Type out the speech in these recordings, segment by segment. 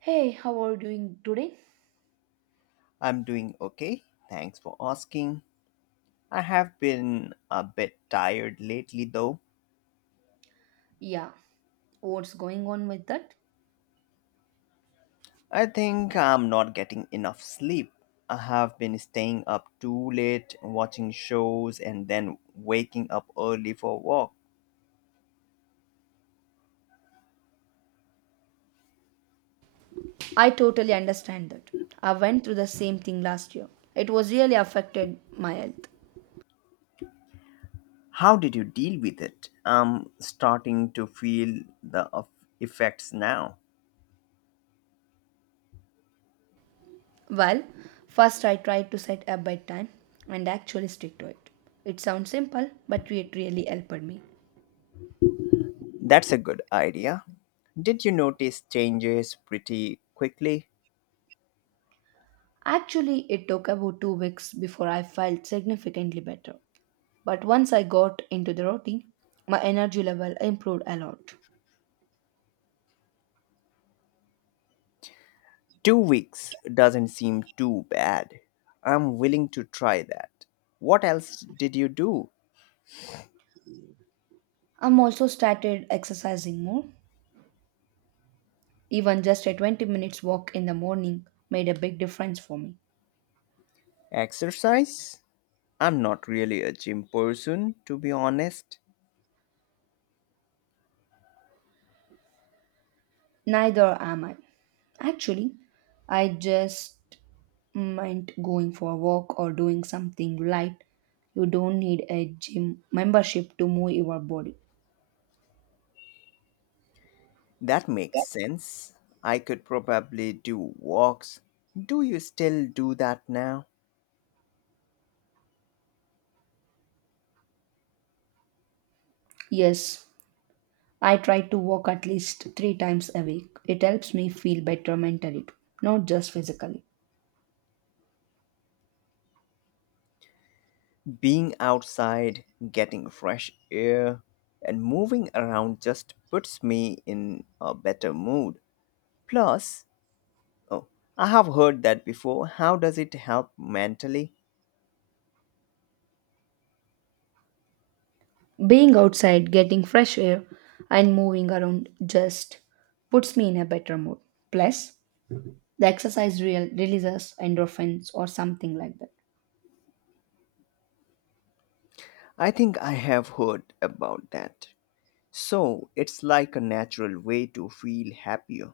Hey, how are you doing today? I'm doing okay. Thanks for asking. I have been a bit tired lately though. Yeah, what's going on with that? I think I'm not getting enough sleep. I have been staying up too late, watching shows, and then waking up early for a walk. I totally understand that. I went through the same thing last year. It was really affected my health. How did you deal with it? I'm starting to feel the effects now. Well, first I tried to set a bedtime and actually stick to it. It sounds simple, but it really helped me. That's a good idea. Did you notice changes pretty quickly? Actually, it took about 2 weeks before I felt significantly better. But once I got into the routine, my energy level improved a lot. 2 weeks doesn't seem too bad. I'm willing to try that. What else did you do? I'm also started exercising more. Even just a 20 minutes walk in the morning made a big difference for me. Exercise? I'm not really a gym person, to be honest. Neither am I. Actually, I just meant going for a walk or doing something light. You don't need a gym membership to move your body. That makes sense. I could probably do walks. Do you still do that now? Yes, I try to walk at least three times a week. It helps me feel better mentally, too, not just physically. Being outside, getting fresh air, and moving around just puts me in a better mood. Plus, Oh, I have heard that before. How does it help mentally? Being outside, getting fresh air, and moving around just puts me in a better mood. Plus, the exercise real releases endorphins or something like that. I think I have heard about that. So, it's like a natural way to feel happier.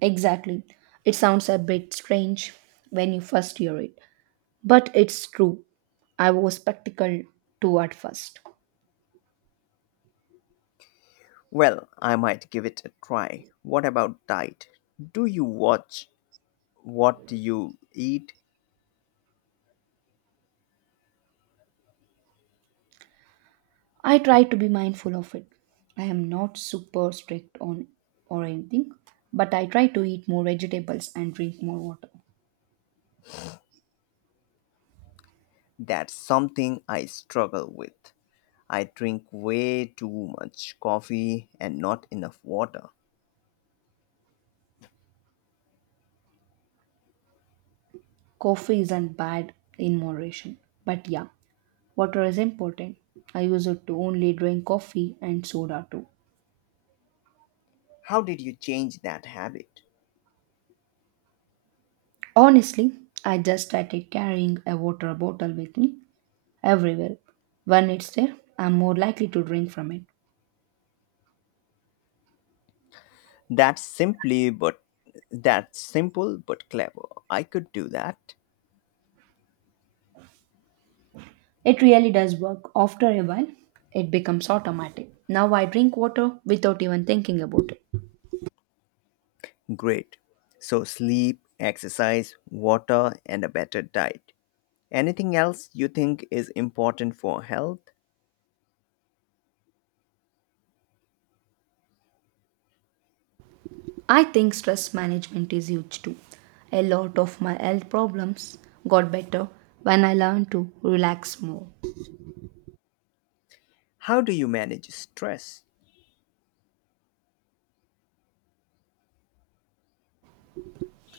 Exactly. It sounds a bit strange when you first hear it, but it's true. I was spectacled too at first. Well, I might give it a try. What about diet? Do you watch what you eat? I try to be mindful of it. I am not super strict on or anything, but I try to eat more vegetables and drink more water. That's something I struggle with. I drink way too much coffee and not enough water. Coffee isn't bad in moderation, but yeah, water is important. I used to only drink coffee and soda too. How did you change that habit? Honestly, I just started carrying a water bottle with me everywhere. When it's there, I'm more likely to drink from it. That's simply but that's simple but clever. I could do that. It really does work. After a while, it becomes automatic. Now I drink water without even thinking about it. Great. So sleep, exercise, water and a better diet. Anything else you think is important for health? I think stress management is huge too. A lot of my health problems got better when I learned to relax more. How do you manage stress?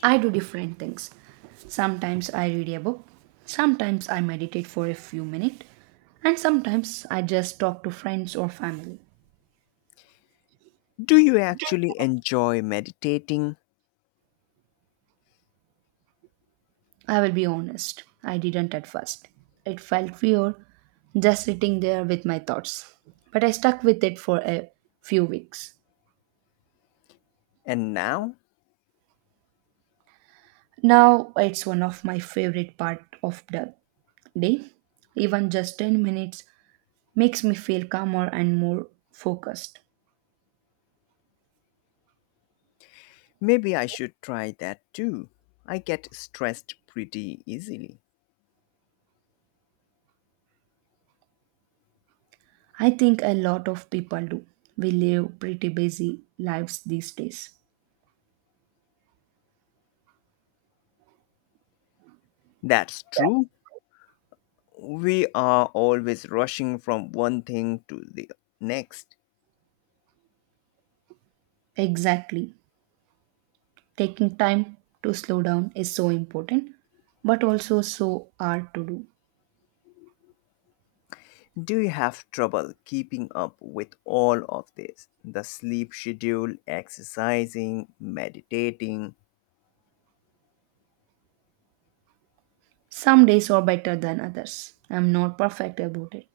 I do different things. Sometimes I read a book, sometimes I meditate for a few minutes, and sometimes I just talk to friends or family. Do you actually enjoy meditating? I will be honest, I didn't at first. It felt weird just sitting there with my thoughts, but I stuck with it for a few weeks. And now? Now it's one of my favorite part of the day. Even just 10 minutes makes me feel calmer and more focused. Maybe I should try that too. I get stressed pretty easily. I think a lot of people do. We live pretty busy lives these days. That's true. We are always rushing from one thing to the next. Exactly. Taking time to slow down is so important, but also so hard to do. Do you have trouble keeping up with all of this? The sleep schedule, exercising, meditating. Some days are better than others. I'm not perfect about it.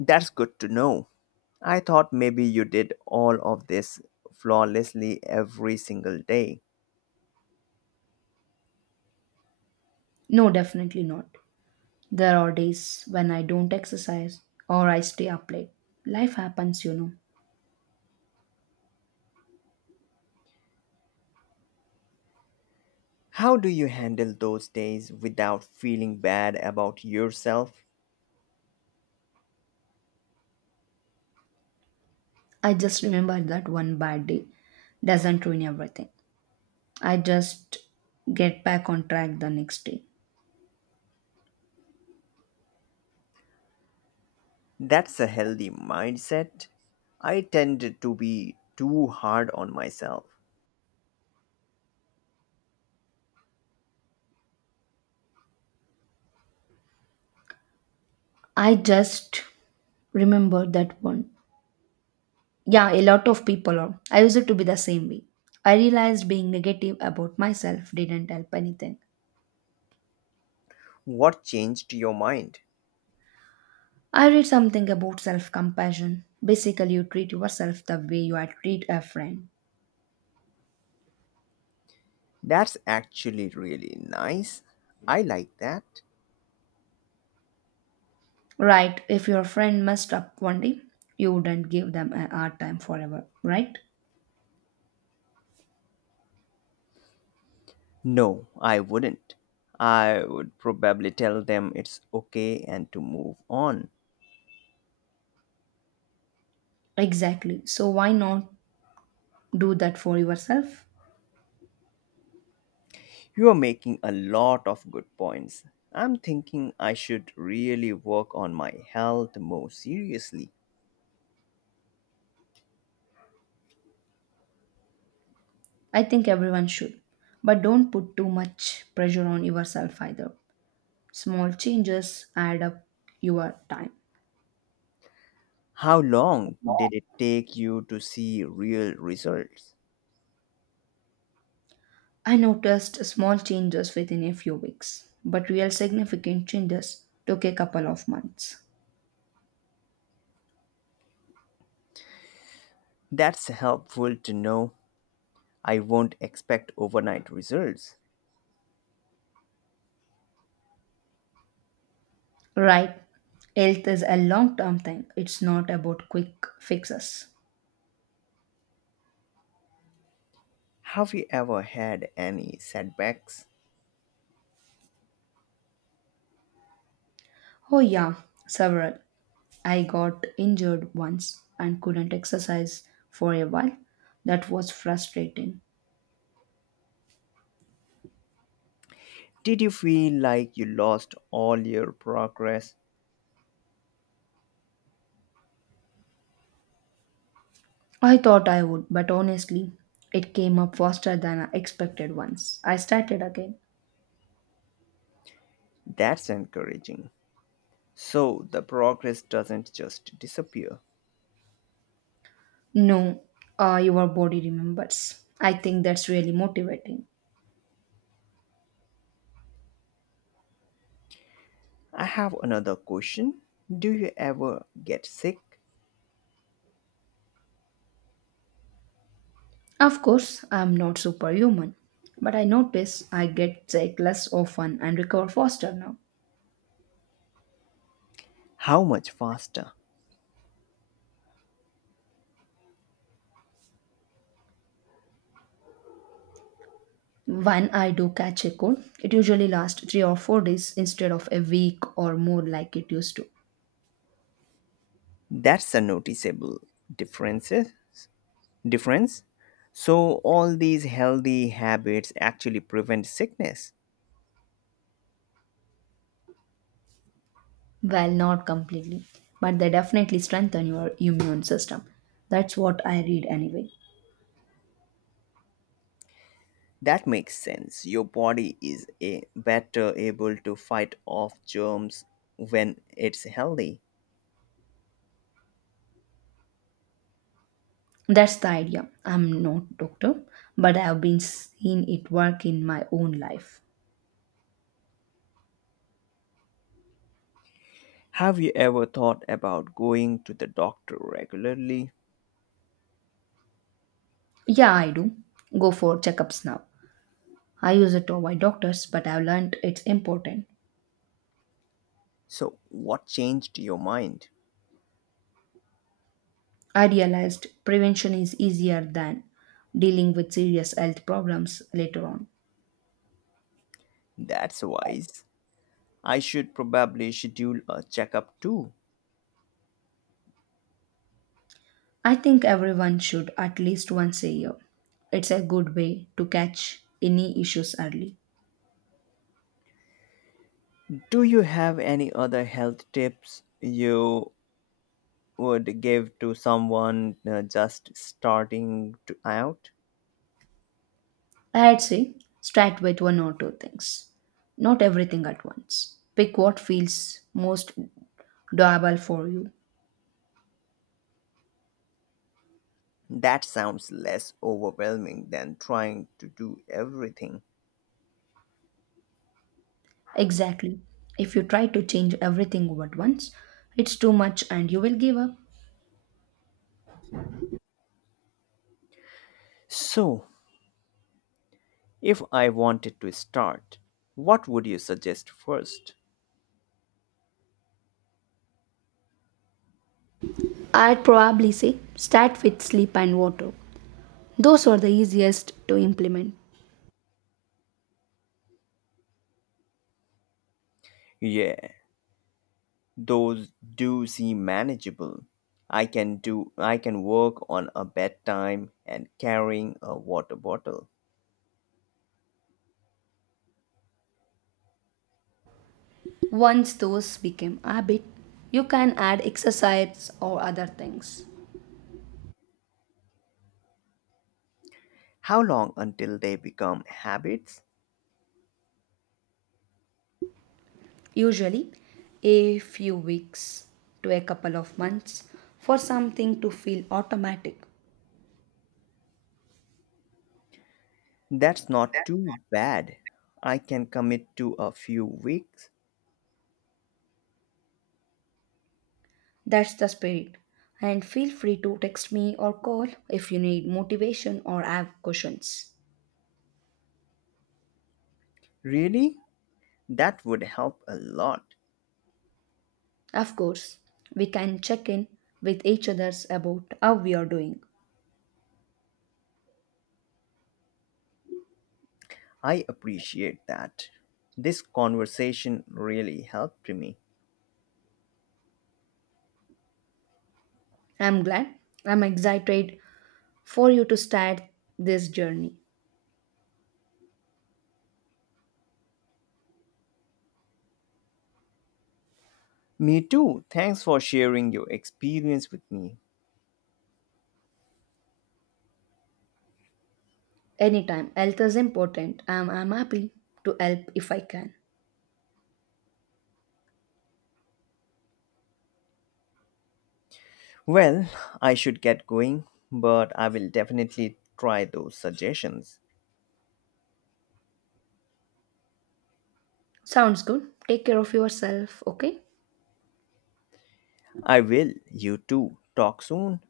That's good to know. I thought maybe you did all of this flawlessly every single day. No, definitely not. There are days when I don't exercise or I stay up late. Life happens, How do you handle those days without feeling bad about yourself? I just remember that one bad day doesn't ruin everything. I just get back on track the next day. That's a healthy mindset. I tend to be too hard on myself. I just remember that one. Yeah, a lot of people are. I used to be the same way. I realized being negative about myself didn't help anything. What changed your mind? I read something about self compassion. Basically, you treat yourself the way you would treat a friend. That's actually really nice. I like that. Right, if your friend messed up one day, you wouldn't give them a hard time forever, right? No, I wouldn't. I would probably tell them it's okay and to move on. Exactly. So, why not do that for yourself? You are making a lot of good points. I'm thinking I should really work on my health more seriously. I think everyone should. But don't put too much pressure on yourself either. Small changes add up your time. How long did it take you to see real results? I noticed small changes within a few weeks, but real significant changes took a couple of months. That's helpful to know. I won't expect overnight results. Right, health is a long term thing, it's not about quick fixes. Have you ever had any setbacks? Oh, yeah, several. I got injured once and couldn't exercise for a while. That was frustrating. Did you feel like you lost all your progress? I thought I would, but honestly, it came up faster than I expected once. I started again. That's encouraging. So, the progress doesn't just disappear. No, your body remembers. I think that's really motivating. I have another question. Do you ever get sick? Of course, I'm not superhuman, but I notice I get sick less often and recover faster now. How much faster? When I do catch a cold, it usually lasts 3 or 4 days instead of a week or more like it used to. That's a noticeable differences difference. So, all these healthy habits actually prevent sickness. Well, not completely, but they definitely strengthen your immune system. That's what I read anyway. That makes sense. Your body is a better able to fight off germs when it's healthy. That's the idea. I'm not doctor, but I've been seeing it work in my own life. Have you ever thought about going to the doctor regularly? Yeah, I do. Go for checkups now. I used to avoid doctors, but I've learned it's important. So, what changed your mind? I realized prevention is easier than dealing with serious health problems later on. That's wise. I should probably schedule a checkup too. I think everyone should at least once a year. It's a good way to catch any issues early. Do you have any other health tips you would give to someone just starting to out? I'd say start with one or two things, not everything at once. Pick what feels most doable for you. That sounds less overwhelming than trying to do everything. Exactly. If you try to change everything at once, it's too much and you will give up. So, if I wanted to start, what would you suggest first? I'd probably say start with sleep and water. Those are the easiest to implement. Yeah, those do seem manageable. I can work on a bedtime and carrying a water bottle. Once those become habit, you can add exercise or other things. How long until they become habits? Usually, a few weeks to a couple of months for something to feel automatic. That's not too bad. I can commit to a few weeks. That's the spirit. And feel free to text me or call if you need motivation or have questions. Really? That would help a lot. Of course, we can check in with each other's about how we are doing. I appreciate that. This conversation really helped me. I'm glad. I'm excited for you to start this journey. Me too. Thanks for sharing your experience with me. Anytime, health is important. I'm happy to help if I can. Well, I should get going, but I will definitely try those suggestions. Sounds good. Take care of yourself, okay? I will. You too. Talk soon.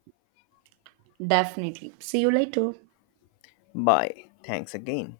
Definitely. See you later. Bye. Thanks again.